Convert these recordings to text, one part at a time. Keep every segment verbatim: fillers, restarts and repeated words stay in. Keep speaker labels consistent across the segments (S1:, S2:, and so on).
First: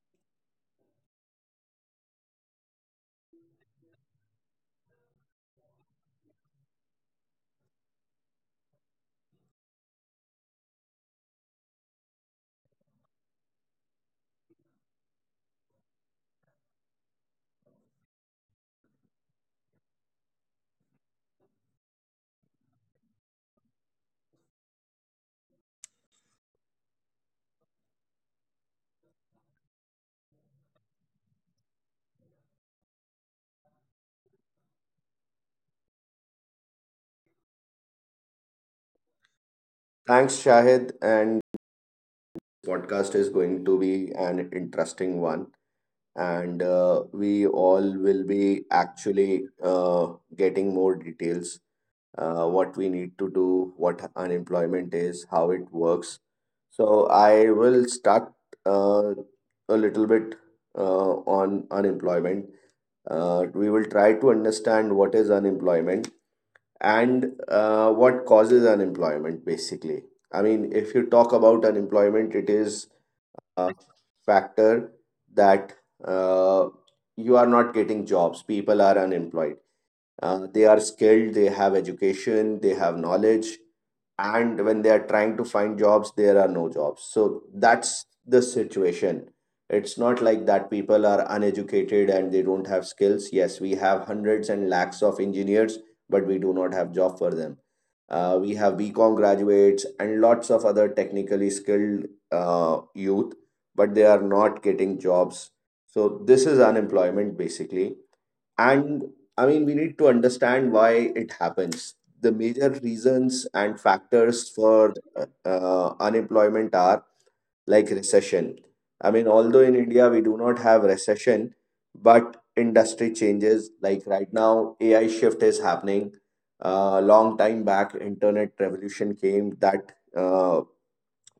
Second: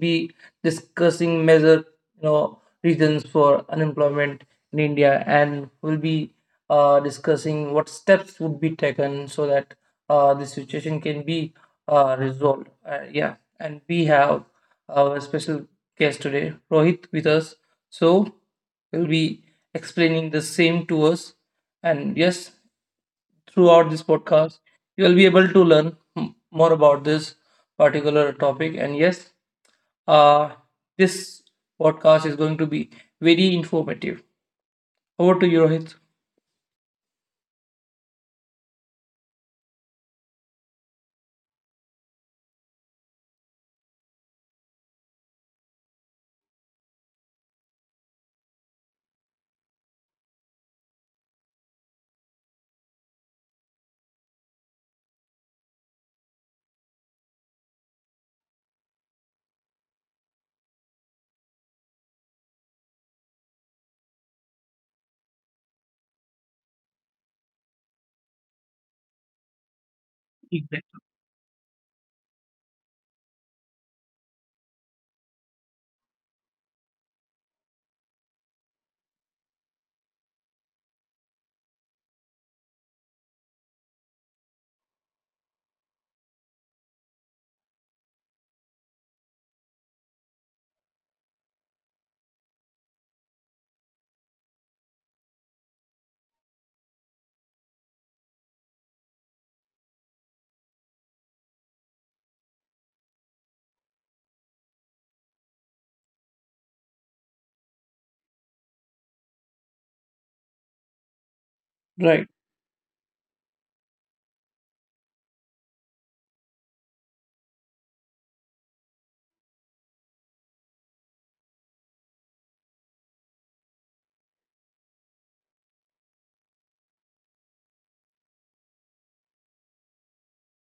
S1: be discussing major you know reasons for unemployment in India, and we'll be uh, discussing what steps would be taken so that uh, this situation can be uh, resolved. Uh, yeah, and we have our special guest today, Rohit, with us. So he'll be explaining the same to us. And yes, throughout this podcast, you will be able to learn m- more about this particular topic. And yes, uh, this podcast is going to be very informative. Over to you, Rohit.
S2: Thanks, Shahid. And Podcast is going to be an interesting one. And uh, We all will be actually uh, getting more details, uh, what we need to do, what unemployment is, how it works. So I will start uh, a little bit uh, on unemployment. Uh, we will try to understand what is unemployment and uh, what causes unemployment basically. I mean,
S1: Exactly.
S2: if you talk about unemployment, it is a factor that uh, you are not getting jobs, people are unemployed, uh, they are skilled, they have education, they have knowledge, and when they are trying to find jobs, there are no jobs. So that's the situation. It's not like that people are uneducated and they don't have skills. Yes, we have hundreds and lakhs of engineers, but we do not have job for them. Uh, we have BCom graduates and lots of other technically skilled uh, youth, but they are not getting jobs. So this is unemployment basically. And I mean, we need to understand why it happens. The major
S1: Right.
S2: reasons and factors for uh, uh, unemployment are like recession. I mean, although in India we do not have recession, but industry changes. Like right now, A I shift is happening. Uh, long time back, internet revolution came that uh,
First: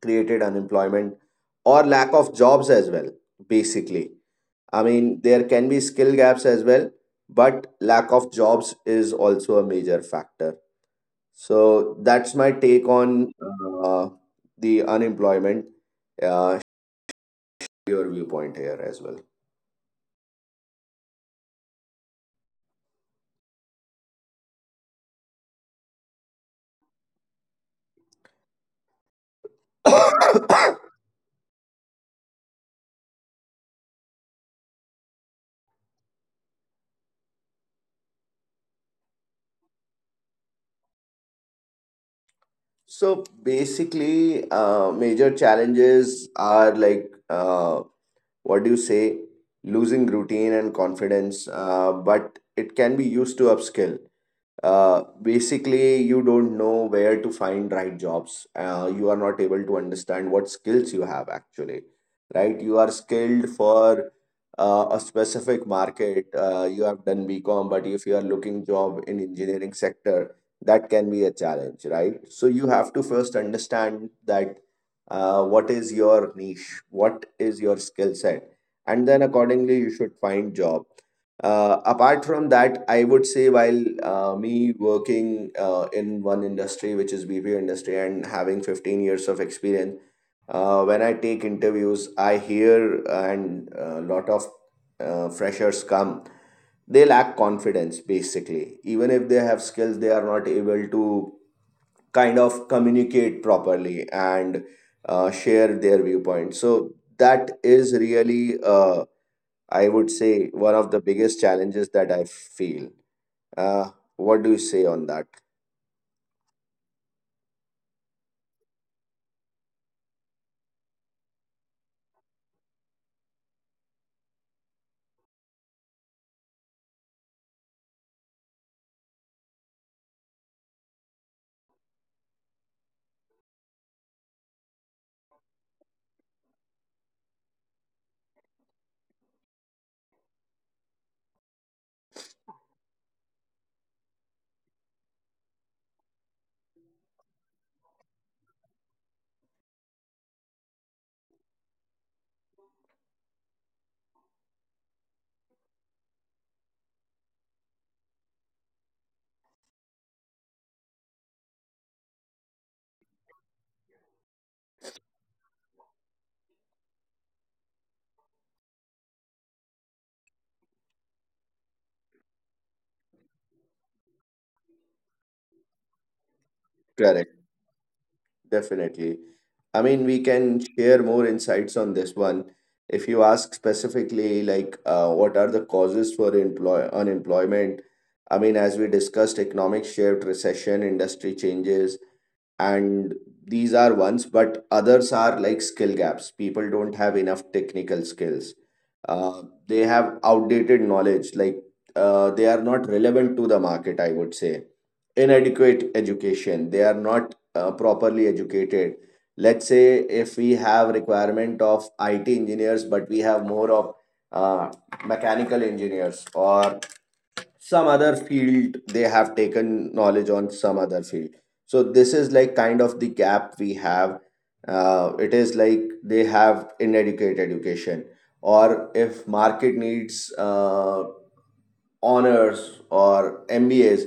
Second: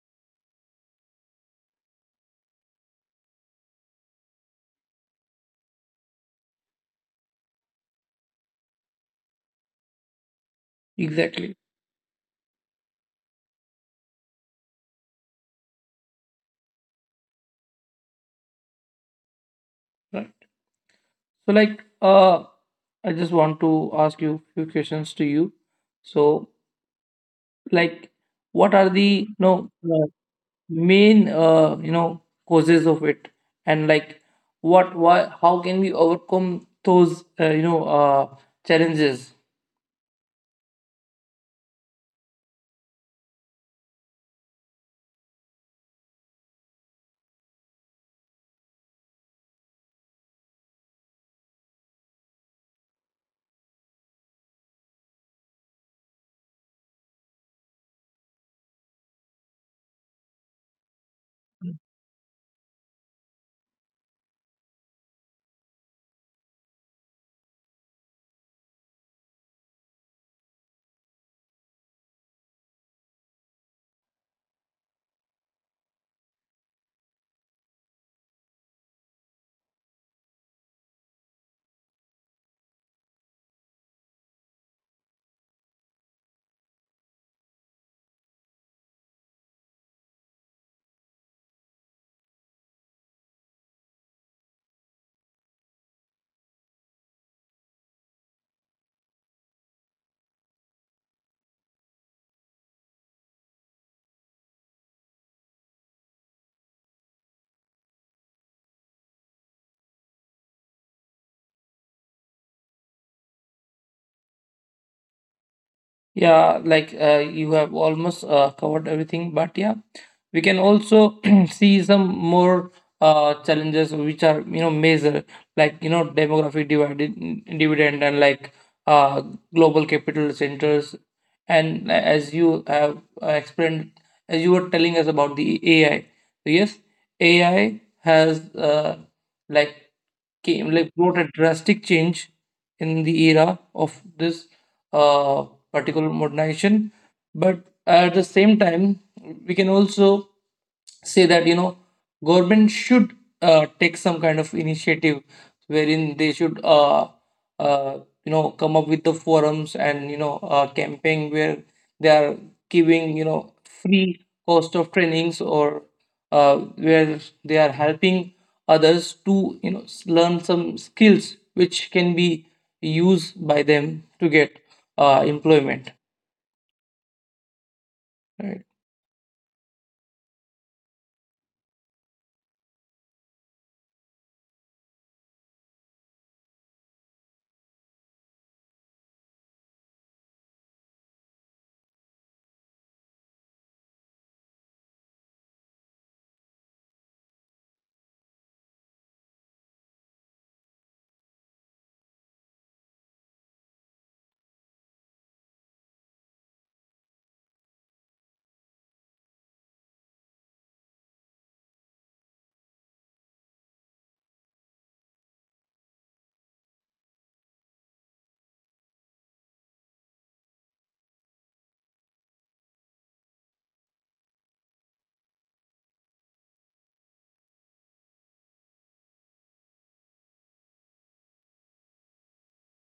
S2: created unemployment or lack of jobs as well, basically. I mean, there can be skill gaps as well, but lack of jobs is also a major factor.
S1: Exactly.
S2: So that's my take on uh, the unemployment. Uh, your viewpoint here as well.
S1: Right. So, like, uh, I just want to ask you a few questions to you. So, like, what are the no? Main uh, you know causes of it, and like what, why, how can we overcome those uh, you know uh, challenges?
S2: So basically, uh, major challenges are like, uh, what do you say, losing routine and confidence, uh, but it can be used to upskill. Uh, basically, you don't know where to find right jobs. Uh, you are not able to understand what skills you have actually, right? You are skilled for uh, a specific market. Uh, you have done bcom, but if you are looking job in engineering sector, that can be a challenge, right? So you have to first understand that, uh, what is your niche, what is your skill set, and then accordingly you should find job. Uh, apart from that, I would say while uh, me working uh, in one industry, which is B P O industry, and having fifteen years of experience, uh, when I take interviews, I hear and a lot of uh, freshers come. They lack confidence basically. Even if they have skills, they are not able to kind of communicate properly and uh, share their viewpoint. So that is really a. I would say one of the biggest challenges that I feel. Uh, what do you say on that?
S1: Yeah, like uh, you have almost uh, covered everything, but yeah, we can also see some more uh, challenges which are you know major, like you know demographic divided dividend and like uh, global capital centers, and as you have uh, explained, as you were telling us about the A I, so yes, A I has uh, like came like brought a drastic change in the era of this uh particular modernization. But at the same time, we can also say that you know government should uh, take some kind of initiative wherein they should uh, uh, you know come up with the forums and you know uh, campaign where they are giving you know free cost of trainings or uh, where they are helping others to you know s- learn some skills which can be used by them to get uh, employment,
S2: Correct. Definitely.
S1: right?
S2: I mean, we can share more insights on this one. If you ask specifically, like, uh, what are the causes for employ unemployment? I mean, as we discussed, economic shift, recession, industry changes, and these are ones, but others are like skill gaps. People don't have enough technical skills. Uh, they have outdated knowledge, like, uh, they are not relevant to the market, I would say inadequate education, they are not uh, properly educated. Let's say if we have requirement of it engineers, but we have more of uh, mechanical engineers or some other field, they have taken knowledge on some other field. So this is like kind of the gap we have. Uh, it is like they have inadequate education, or if market needs uh, honors or M B As,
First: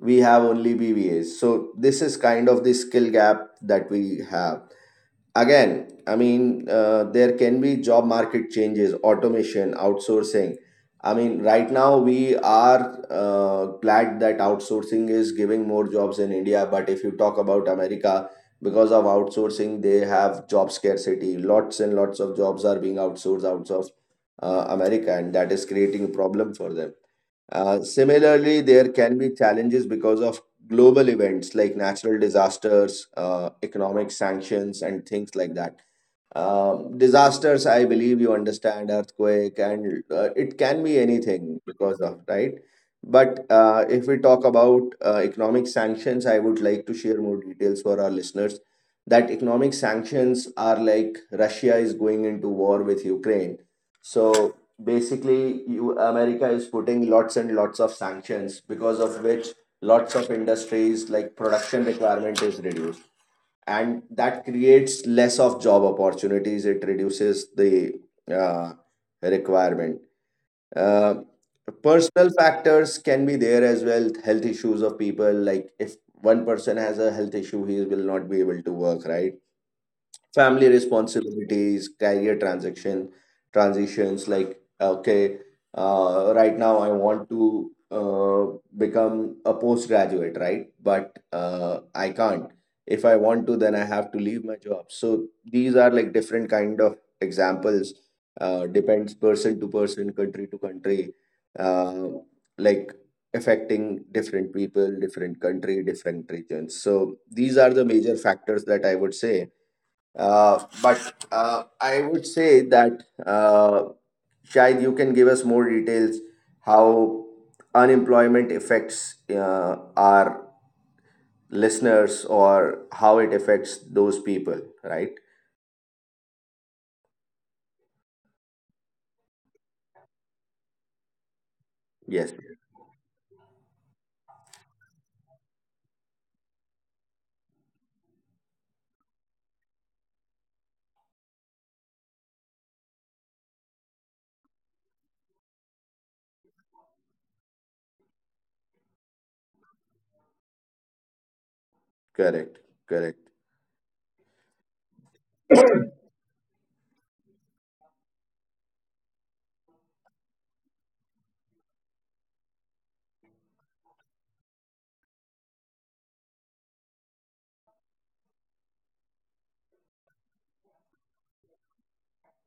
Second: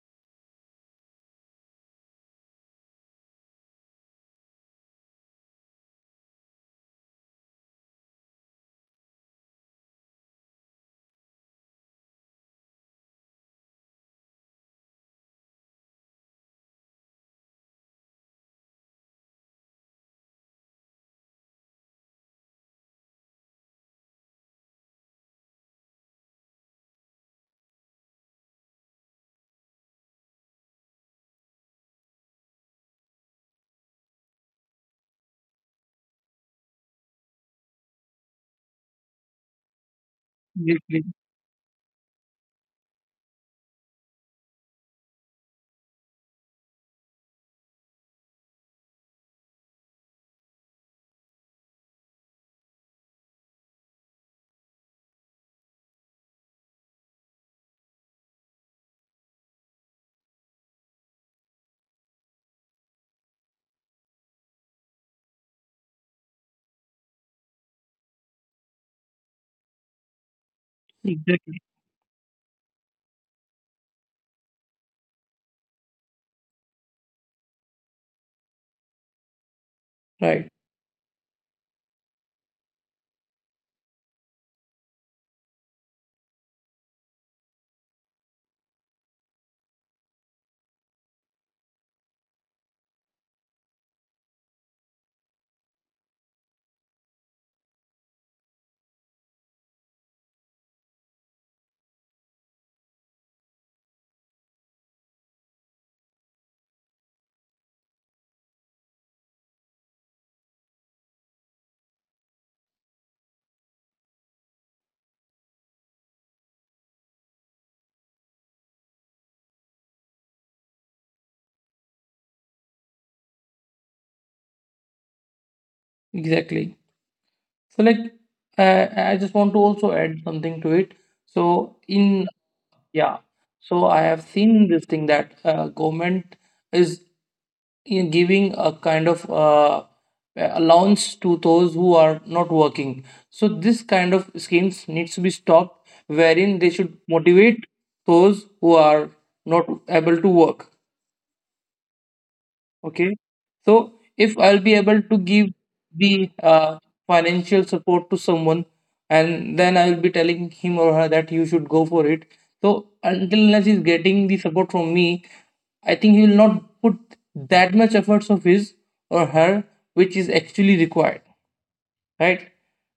S2: we have only B B As. So this is kind of the skill gap that we have. Again, I mean, uh, there can be job market changes, automation, outsourcing. I mean, right now we are uh, glad that outsourcing is giving more jobs in india, but if you talk about america, because of outsourcing they have job scarcity, lots and lots of jobs are being outsourced out of uh, america, and that is creating a problem for them. Uh, similarly, there can be challenges because of global events like natural disasters, uh, economic sanctions, and things like that. Um, disasters, I believe you understand, earthquake, and uh, it can be
S1: Exactly.
S2: anything because of, right? But uh, if we talk about uh, economic sanctions, I would like to share more details for our listeners that economic sanctions are like Russia is going into war with Ukraine. So basically, you, America is putting lots and lots of sanctions, because of which lots of industries like production requirement is reduced. And that creates less of job opportunities. It reduces the uh, requirement. Uh,
S1: Exactly.
S2: Personal factors can be there as well. Health issues of people, like if one person has a health issue, he will not be able to work, right? Family
S1: Right,
S2: responsibilities, career transaction transitions. Like okay, uh, right now I want to uh, become a postgraduate, right? But uh, I can't. If I want to, then I have to leave my job. So these are like different kind of examples. Uh, depends person to person, country to country. Uh, like affecting different people, different country, different regions. So these are the major factors that I would say. Uh, but uh, I would say that uh, Shahid, you can give us more details how unemployment affects uh, our listeners or how it affects those people, right?
S1: exactly. So like, uh, I just want to also add something to it. So
S2: Yes,
S1: in, yeah, so I have seen this thing that uh, government is, in giving a kind of uh, allowance to those who are not working. So this kind of schemes needs to be stopped, wherein they should motivate those who are not able to work.
S2: correct,
S1: Okay.
S2: correct,
S1: So if I'll be able to give the uh, financial support to someone and then I'll be telling him or her that you should go for it, so until unless he's getting the support from me, I think he will not put that much efforts of his or her which is actually required, right?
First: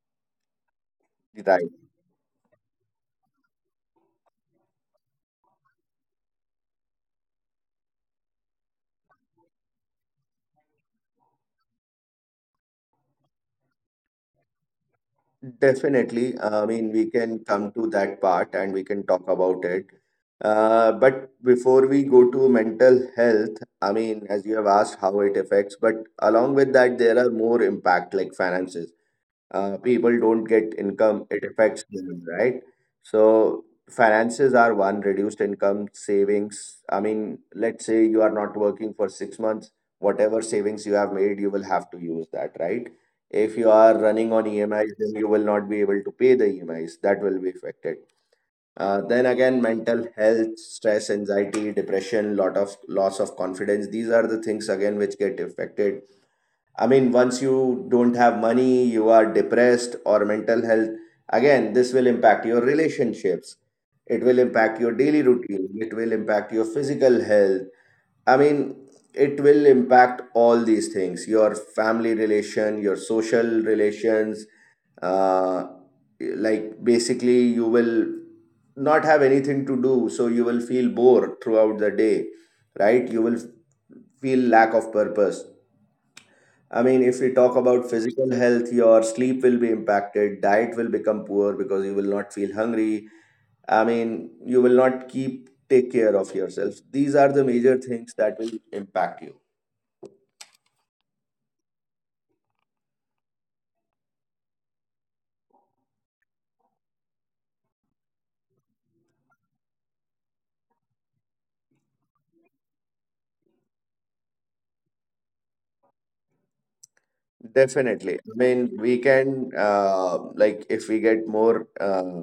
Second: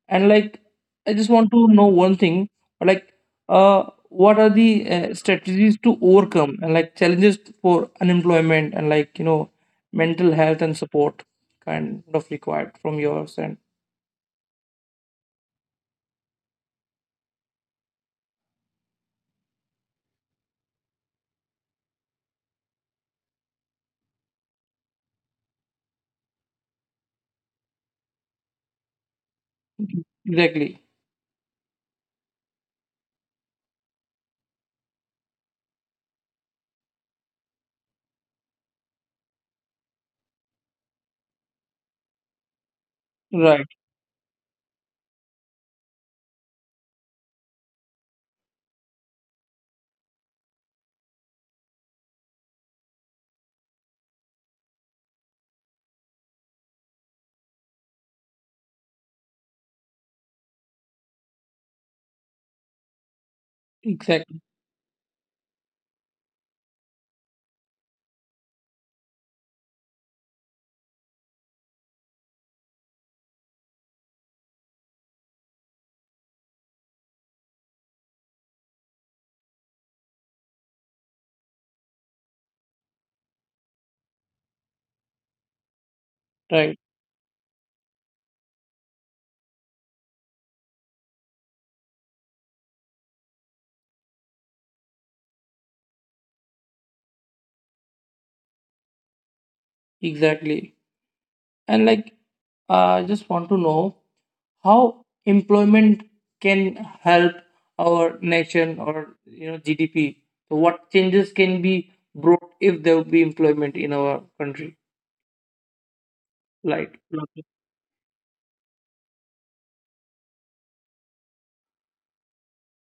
S1: And like, I just want to
S2: right.
S1: know one thing, like, uh, what are the uh, strategies to overcome and like challenges for unemployment and like you know mental health and support kind of required from yours and
S2: Definitely. I mean, we can come to that part and we can talk about it. Uh, but before we go to mental health, I mean, as you have asked how it affects, but along with that, there are more impact like finances. Uh, people
S1: exactly
S2: don't get income, it affects them, right? So finances are one, reduced income, savings. I mean, let's say you are not working for six months, whatever savings you have made, you will have to use that, right?
S1: right
S2: If you are running on E M Is, then you will not be able to pay the E M Is. That will be affected. Uh, then again, mental health, stress, anxiety, depression, lot of loss of confidence. These are the things again which get affected. I mean, once you don't have money, you are depressed or mental health, again, this will impact your relationships.
S1: exactly
S2: It will impact your daily routine. It will impact your physical health. I mean, it will impact all these things, your family relation, your social relations. Uh, like, basically, you will not have anything to do. So, you will feel bored throughout the day, right? You will feel lack of purpose.
S1: right
S2: I mean, if we talk about physical health, your sleep will be impacted, diet will become poor because you will not feel hungry. I mean, you will not keep take care of yourself. These are the major things that will impact you.
S1: exactly. And like, I just want to know how employment can help our nation or you know G D P. So what changes can be brought if there will be employment in our country? Like
S2: Definitely. I mean, we can uh, like if we get more uh,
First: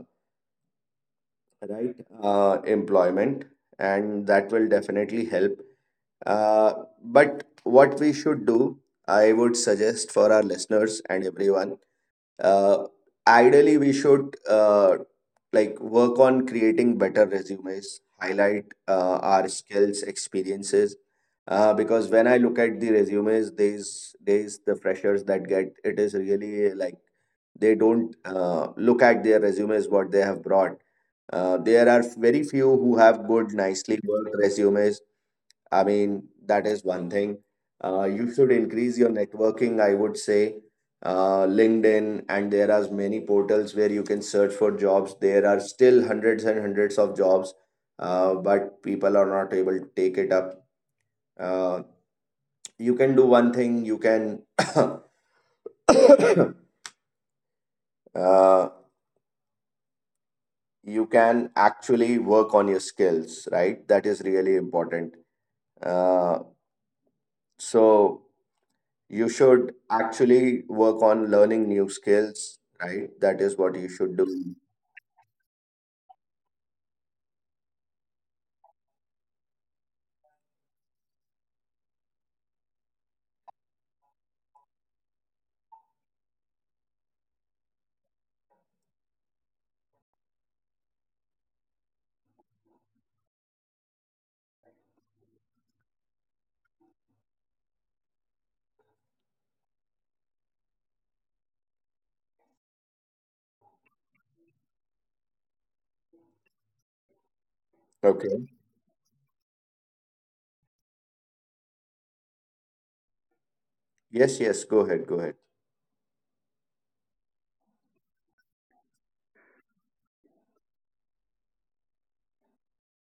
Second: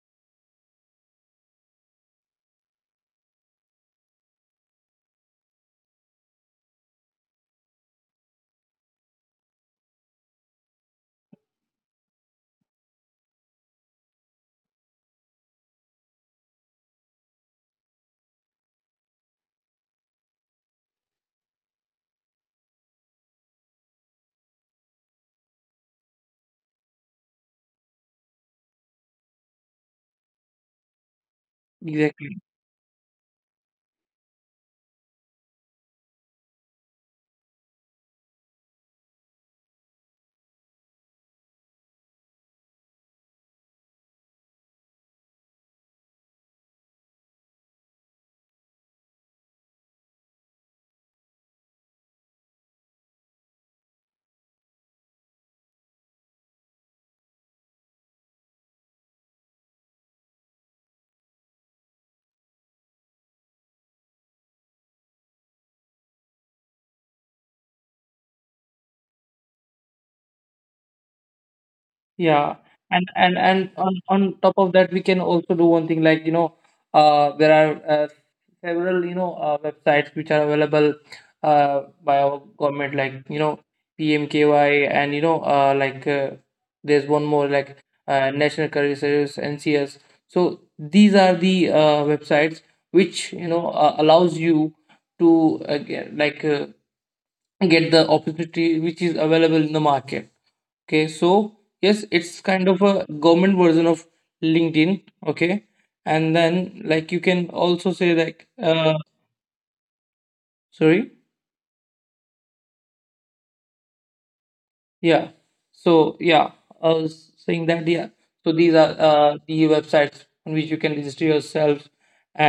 S2: right uh, employment, and that will definitely help. Uh, but what we should do, I would suggest for our listeners and everyone, uh, ideally we should uh, like work on creating better resumes, highlight uh, our skills, experiences. Uh, because when I look at the resumes these days, the freshers that get, it is really like they don't uh, look at their resumes what they have brought. Uh, there
S1: exactly,
S2: are very few who have good, nicely worked resumes. I mean, that is one thing. Uh, you should increase your networking, I would say. Uh, LinkedIn, and there are many portals where you can search for jobs. There are still hundreds and hundreds of jobs, uh, but people are not able to take it up. Uh, you can do one thing, you can uh, you can actually work on your skills, right? That is really important. Uh, so You should actually work on learning new skills,
S1: yeah.
S2: right?
S1: And
S2: That is
S1: and
S2: what you
S1: and
S2: should
S1: on
S2: do.
S1: on top of that, we can also do one thing like you know, uh, there are uh, several you know uh, websites which are available uh, by our government like you know P M K Y and you know uh, like uh, there's one more like uh, National Career Service N C S, so these are the uh, websites which you know uh, allows you to uh, get, like uh, get the opportunity which is available in the market. Okay, so yes, it's kind of a government version of LinkedIn. Okay, and then like you can also
S2: Okay.
S1: say like uh, sorry,
S2: Yes, yes, go ahead, go ahead.
S1: yeah, so yeah, I was saying that, yeah, so these are uh, the websites on which you can register yourself.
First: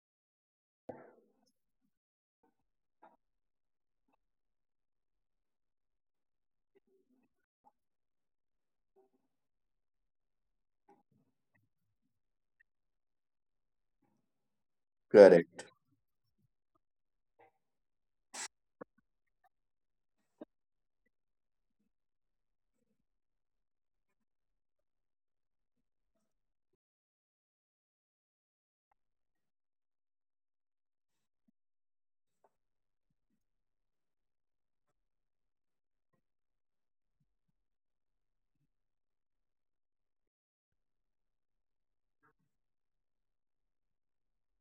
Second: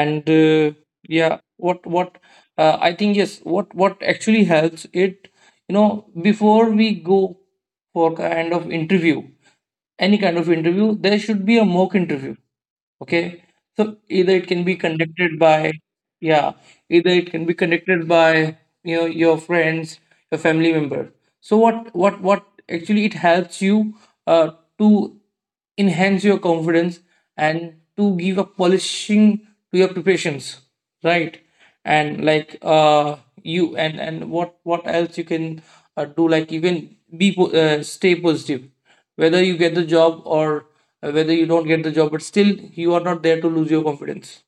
S1: And uh, yeah, what what uh, I think, yes, what what actually helps it, you know, before we go for kind of interview, any kind of interview, there should be a mock interview. Okay, so either it can be conducted
S2: Correct,
S1: by, yeah, either it can be conducted by you know your friends, your family member. So what what what actually it helps you uh, to enhance your confidence and to give a polishing to your preparations, right? And like uh you and and what what else you can uh, do, like you can be po- uh, stay positive. Whether you get the job or uh, whether you don't get the job, but still you are not there to lose your confidence.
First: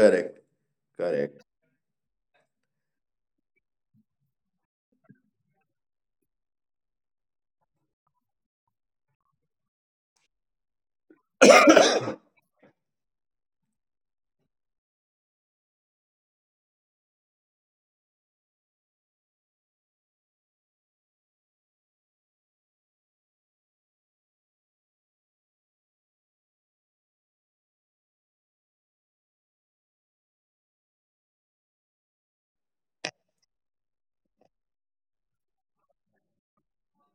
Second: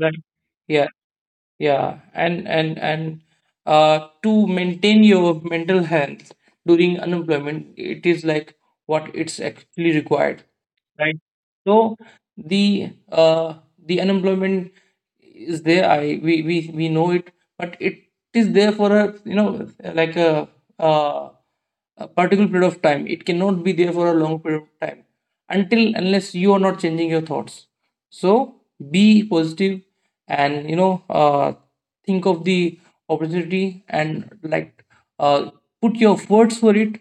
S1: Right. Yeah,
S2: correct,
S1: yeah, and and and uh, to maintain your mental health during unemployment, it is like what it's actually required, right? So the uh, the unemployment is there. I we we we know it, but it is there for a you know like a uh, a particular period of time. It cannot be there for a long period of time until unless you are not changing your thoughts. So be positive and you know uh, think of the opportunity and like uh, put your efforts for it.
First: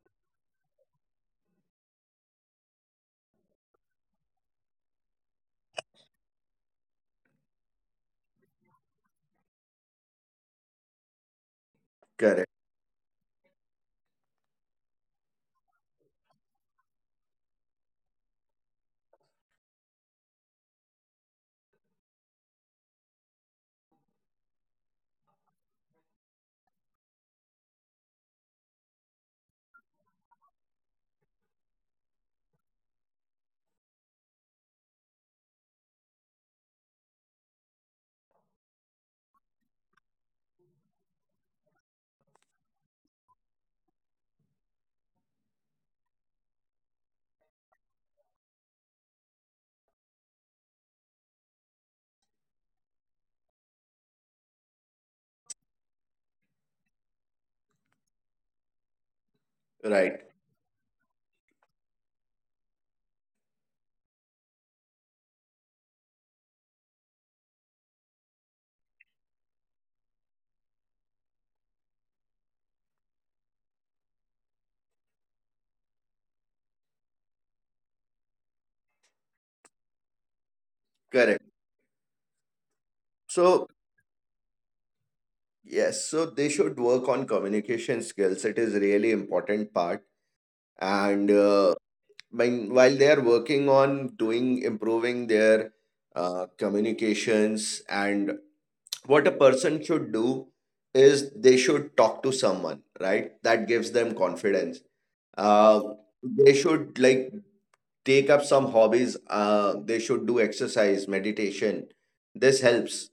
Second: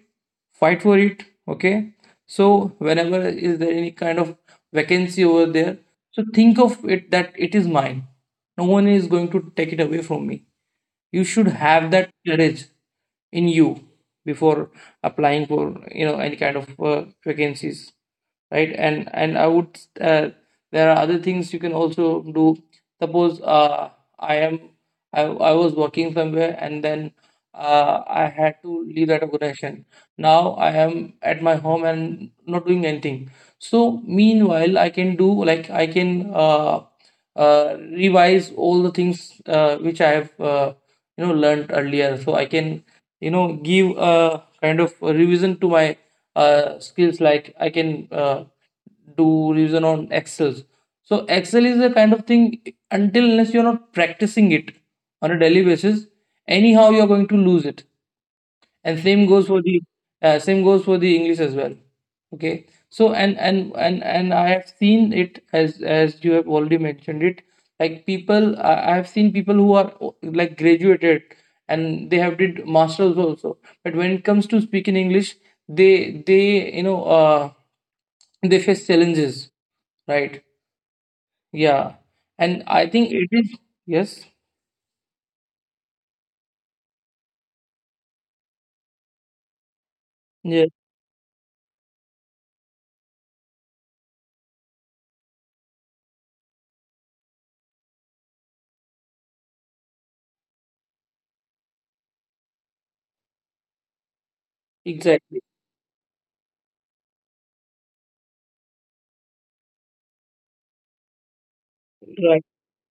S1: Fight for it. Okay, so whenever is there any kind of vacancy over there, so think of it that it is mine, no one is going to take it away from me. You should have that
S2: correct,
S1: courage in you before applying for you know any kind of uh, vacancies, right? And and I would, uh, there are other things you can also do. Suppose uh, i am I, I was working somewhere and then uh, I had to leave that organization. Now I am at my home and not doing anything. So meanwhile, I can do, like, I can uh, uh, revise all the things uh, which I have uh, you know learned earlier, so I can you know give a kind of a revision to my uh, skills, like I can uh, do revision on Excel. So Excel is a kind of thing, until unless you're not practicing it on a daily basis, anyhow you're going to lose it. And same goes for the
S2: right,
S1: uh, same goes for the English as well. Okay, so and and and and I have seen it, as as you have already mentioned it, like people, i I have seen people who are o- like graduated and they have did masters also, but when it comes to speaking English, they they you know uh, they face challenges, right?
S2: correct.
S1: Yeah, and I think it
S2: So,
S1: is, yes,
S2: yes, so they should work on communication skills. It is really important part.
S1: yeah,
S2: And uh, When, while they are working on doing, improving their uh, communications, and what a person should do is they should talk to someone, right? That gives them confidence. uh,
S1: exactly
S2: they should like take up some hobbies. Uh, they should do exercise, meditation. This
S1: right,
S2: helps.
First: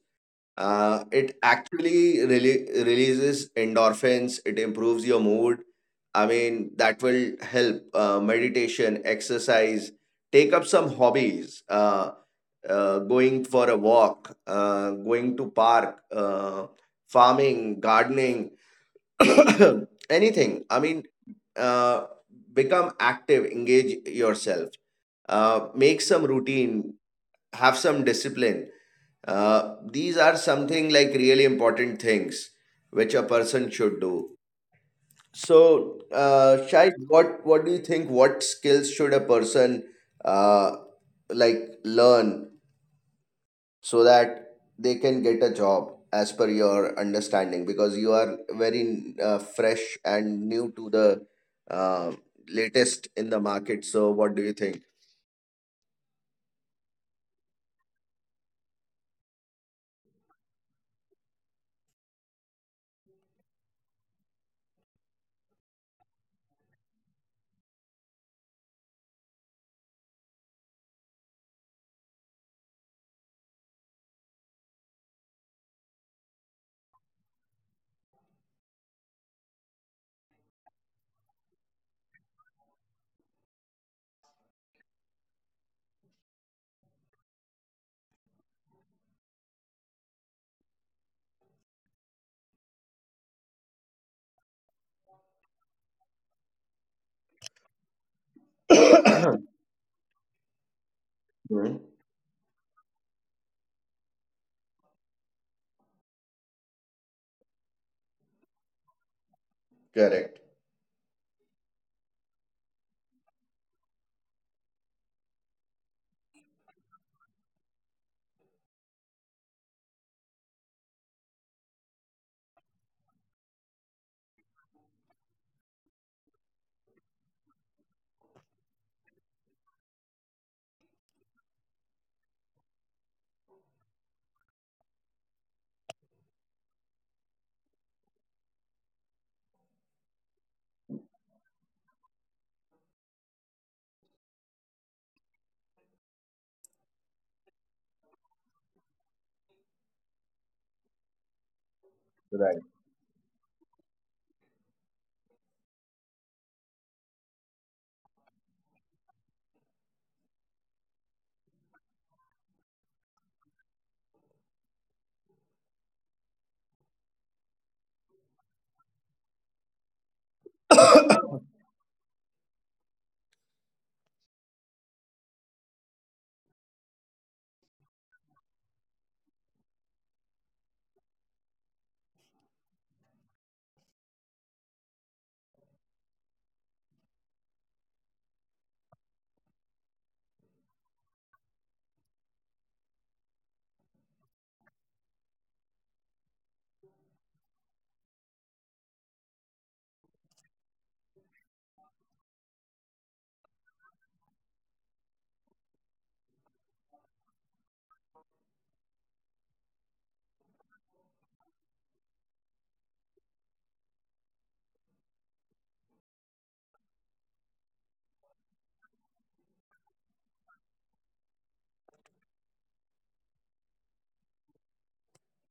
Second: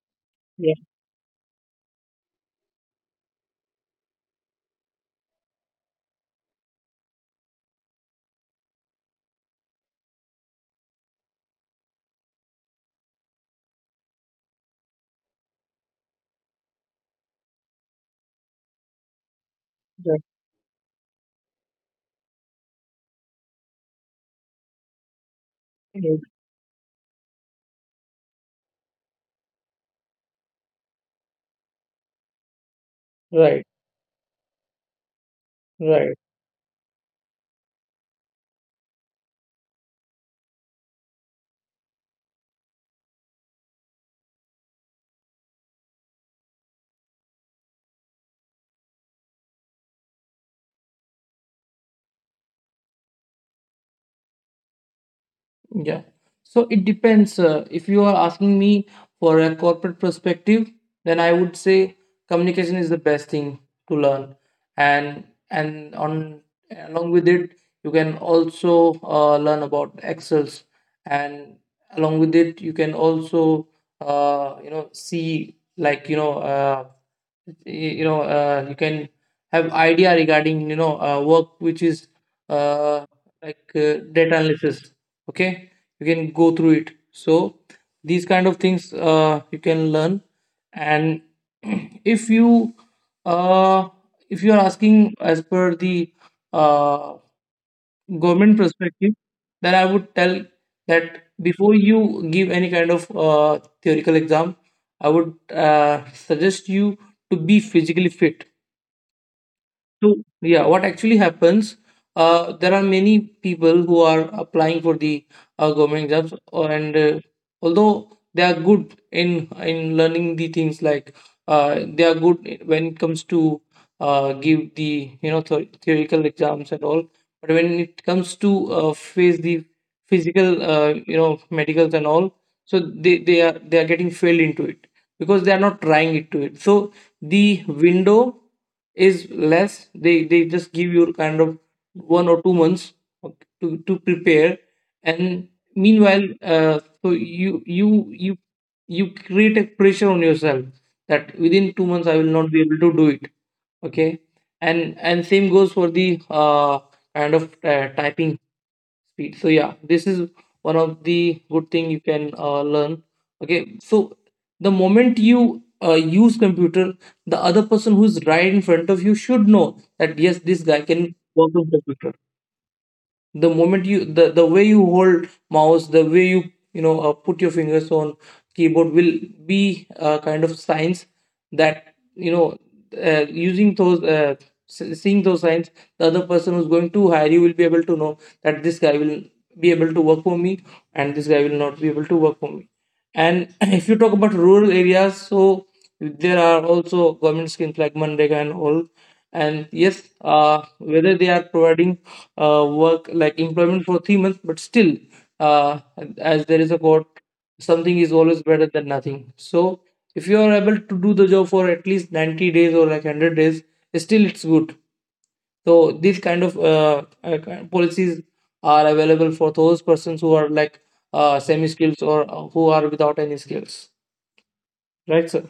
S1: yeah,
S2: uh, It actually really releases endorphins. It improves your mood. I mean, that will help, uh, meditation, exercise, take up some hobbies, uh, uh, going for a walk, uh, going to park, uh, farming, gardening,
S1: right,
S2: anything. I mean, uh, become active, engage yourself,
S1: right,
S2: uh, make some routine, have some discipline. Uh, these are something like really important things
S1: right.
S2: which a person should do.
S1: Right.
S2: So uh, Shai, what what do you think, what skills should a person uh, like learn so that they can get a job, as per your understanding? Because you are very uh, fresh and new to the uh, latest in the market, so what do you think?
S1: Yeah. So it depends. Uh, if you are asking me for a corporate perspective, then I would say communication is the best thing to learn, and and on along with it, you can also uh, learn about Excels, and along with it, you can also uh, you know see like you know uh, you know uh, you can have idea regarding you know uh, work which is uh, like uh, data analysis. Okay, you can go through it, so these kind of things uh, you can learn. And if you uh, if you are asking as per the uh, government perspective, then I would tell that before you
S2: Hmm.
S1: give any kind of uh, theoretical exam, I would uh, suggest you to be physically fit. So yeah,
S2: Correct.
S1: what actually happens? Uh, there are many people who are applying for the uh, government jobs, or- and uh, although they are good in in learning the things, like uh, they are good when it comes to uh, give the you know th theoretical exams and all, but when it comes to uh, face the physical uh, you know medicals and all, so they, they are they are getting failed into it because they are not trying it to it. So the window is less, they they just give you kind of one or two months to to prepare, and meanwhile uh, so you you you you create a pressure on yourself that within two months I will not be able
S2: Right.
S1: to do it. Okay. and and same goes for the uh, kind of uh, typing speed, so yeah, this is one of the good thing you can uh, learn. Okay, so the moment you uh, use computer, the other person who's right in front of you should know that yes, this guy can work on computer. The moment you, the, the way you hold mouse, the way you you know uh, put your fingers on keyboard will be a kind of signs, that you know uh, using those uh, s- seeing those signs, the other person who's going to hire you will be able to know that this guy will be able to work for me and this guy will not be able to work for me. And if you talk about rural areas, so there are also government schemes like Manrega and all. And yes, uh, whether they are providing uh, work like employment for three months, but still, uh, as there is a quote, something is always better than nothing. So if you are able to do the job for at least ninety days or like one hundred days, still it's good. So these kind of uh, uh, kind- policies are available for those persons who are like uh, semi skills or uh, who are without any skills. Right, sir.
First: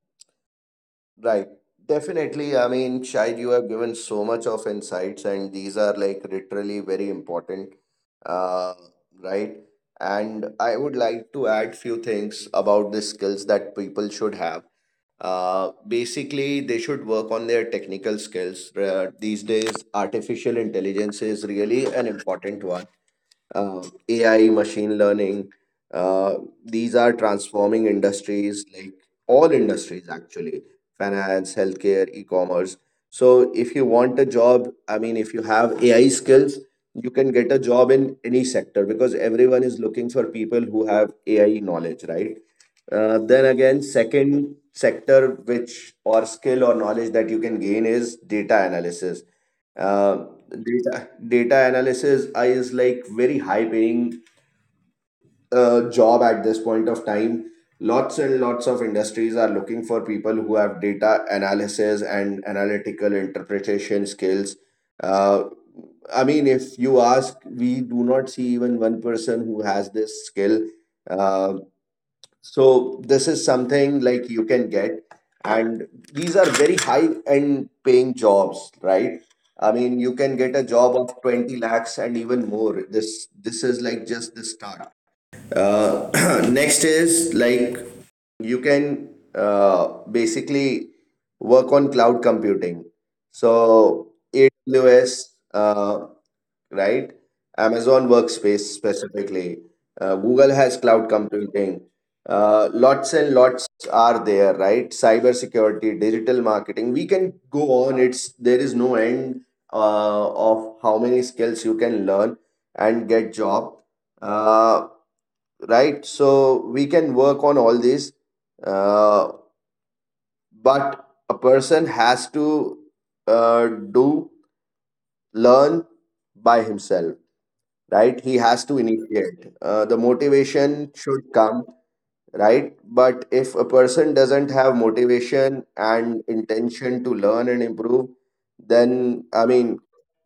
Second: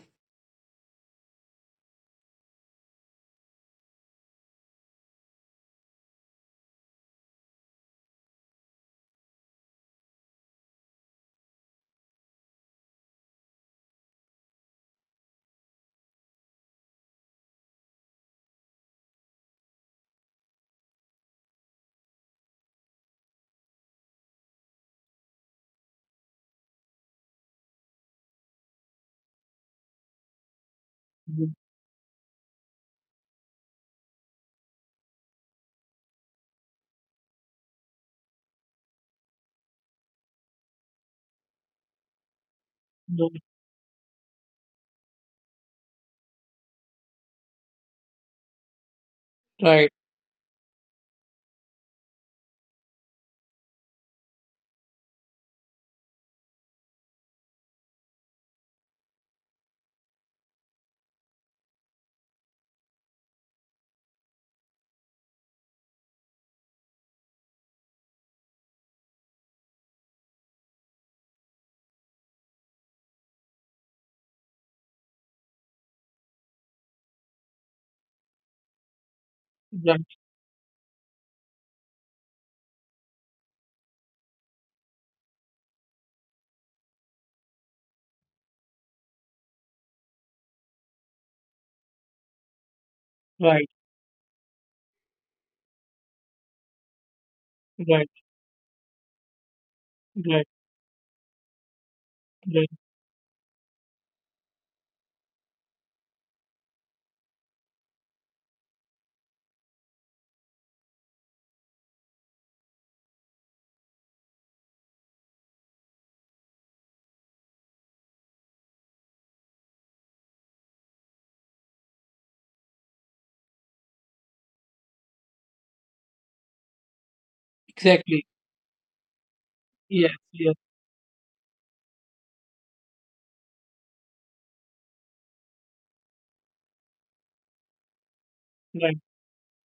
S2: Right. Definitely. I mean, Shahid, you have given so much of insights, and these are like literally very important. Uh, right. And I would like to add few things about the skills that people should have. Uh, basically, they should work on their technical skills. Uh, these days, artificial intelligence is really an important one, uh, A I, machine learning. Uh, these are transforming industries, like all industries actually, finance,
S1: Mm,
S2: healthcare, e-commerce. So if you want a job, I mean, if you have A I skills, you can get a job in any sector because everyone is looking for people who have A I knowledge, right? Uh, then
S1: no,
S2: again, second sector which or skill or knowledge that you can gain is data analysis. Uh,
S1: right.
S2: data data analysis I is like very high paying uh, job at this point of time. Lots and lots of industries are looking for people who have data analysis and analytical interpretation skills. Uh, I mean, if you ask, we do not see even one person who has this skill. Um so this is something like you can get, and these are very high end paying jobs, right? I mean, you can
S1: Right.
S2: get a job of twenty lakhs and even more. This this is like just the start. Uh, Next is like you can, uh, basically, work on cloud computing.
S1: Right.
S2: So A W S, uh, right? Amazon
S1: Right.
S2: Workspace specifically. Uh, Google
S1: Right.
S2: has cloud computing. Uh,
S1: Right.
S2: lots and lots are there, right? Cybersecurity, digital marketing. We can go on. It's there is no end uh, of how many skills you can learn and get job, uh, right? So we can work on all these, uh, but a person has to uh, do learn by himself, right? He has
S1: Exactly.
S2: to initiate. Uh, the
S1: Yes.
S2: motivation
S1: Yes.
S2: should come, right? But if a person doesn't have motivation and intention to learn and improve, then, I
S1: Right.
S2: mean,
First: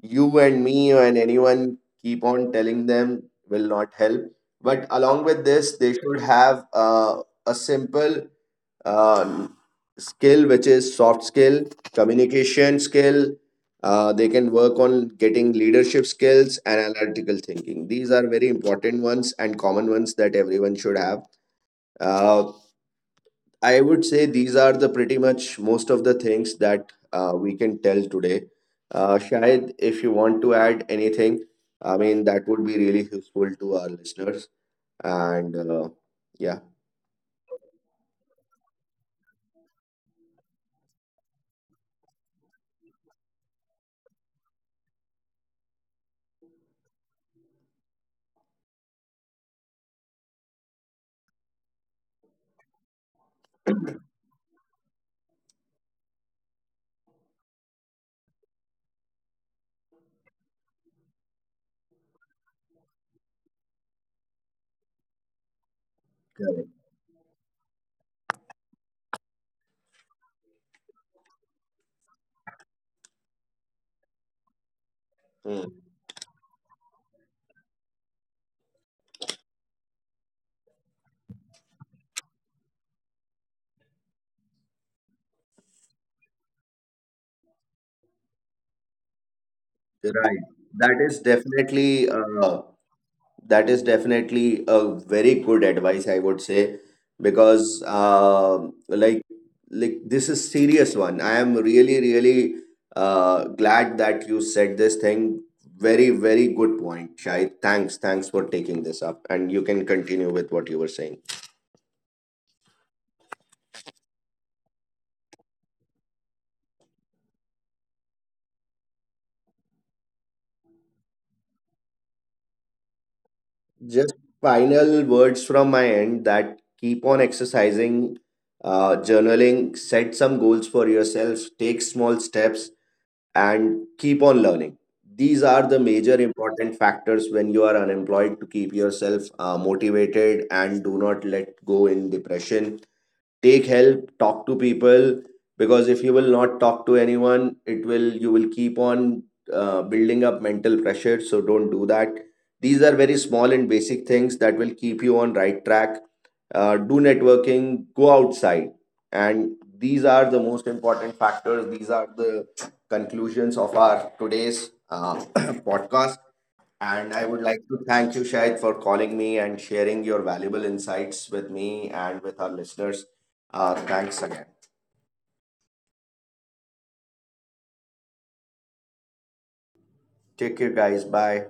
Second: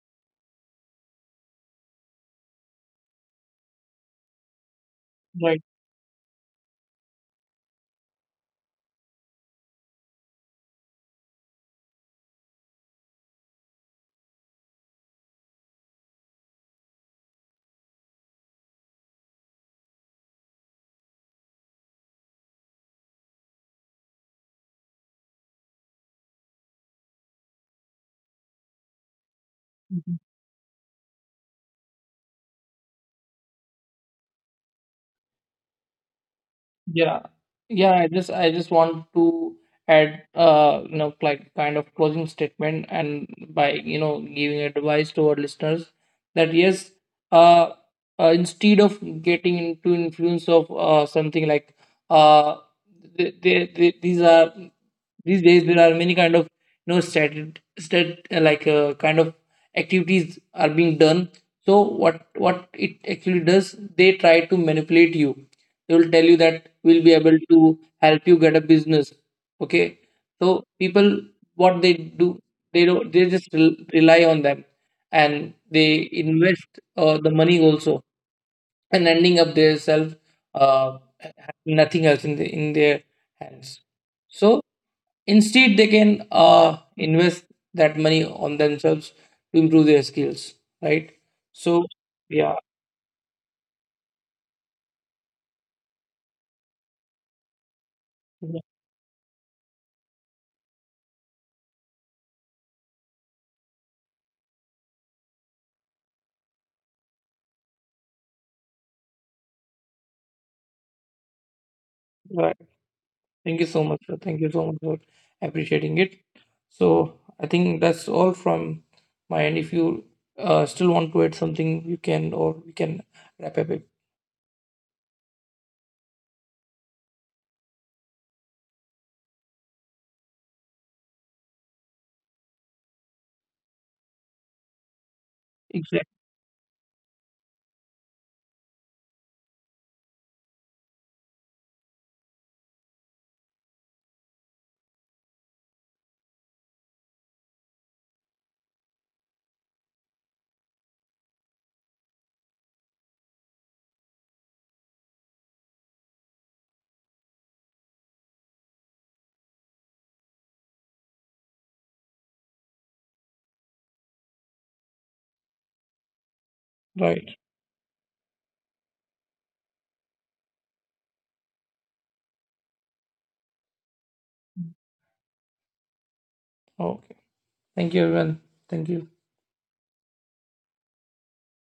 S2: you and me and anyone keep on telling them will not help. But along with
S1: Right.
S2: this, they should have uh, a simple uh, skill, which is soft skill, communication skill. Uh, they can work on getting leadership skills and analytical thinking. These are very important ones and common ones that everyone should have. Uh, i would say these are the pretty much most of the things that uh, we can tell today. Uh, Shahid, if you want to add anything, I mean, that would be really useful to our listeners, and uh, yeah.
S1: Yeah. Yeah, I just I just want to add uh you know like kind of closing statement and by you know giving advice to our listeners that yes, uh, uh instead of getting into influence of uh something like uh they, they, they, these are, these days there are many kind of you know stat, stat uh, like uh, kind of activities are being done. So what what it actually does, they try to manipulate you, they will tell you that we'll be able to help you get a business. Okay, so people what they do, they don't, they just rel- rely on them, and they invest
S2: Correct.
S1: uh, the money also and ending up their self uh, nothing else in, the, in their hands. So instead they can uh, invest that money on themselves to improve their skills, right?
S2: Right.
S1: So
S2: That
S1: yeah.
S2: is definitely uh, that is definitely a very good advice, I would say, because uh, like like this is serious one. I am really really uh, glad that you said this thing. Very very good point, Shai. Thanks thanks for taking this up, and you can continue with what you were saying.
S1: Thank you so much, sir. Thank you so much for appreciating it. So I think that's all from my end. If you uh, still want to add something, you can, or we can wrap up it.
S2: Just final words from my end: that keep on exercising, uh, journaling, set some goals for yourself, take small steps, and keep on learning. These
S1: Exactly.
S2: are the major important factors when you are unemployed, to keep yourself uh, motivated and do not let go in depression. Take help, talk to people, because if you will not talk to anyone, it will, you will keep on uh, building up mental pressure. So don't do that. These are very small and basic things that will keep you on right track. Uh, do networking, go outside. And these are the most important factors. These are the conclusions of our today's uh, podcast. And
S1: Right.
S2: I would like to thank you, Shahid, for calling me and sharing your valuable insights with me and with our listeners. Uh, thanks again.
S1: Okay. Thank you, everyone. Thank you.
S2: Take care, guys. Bye.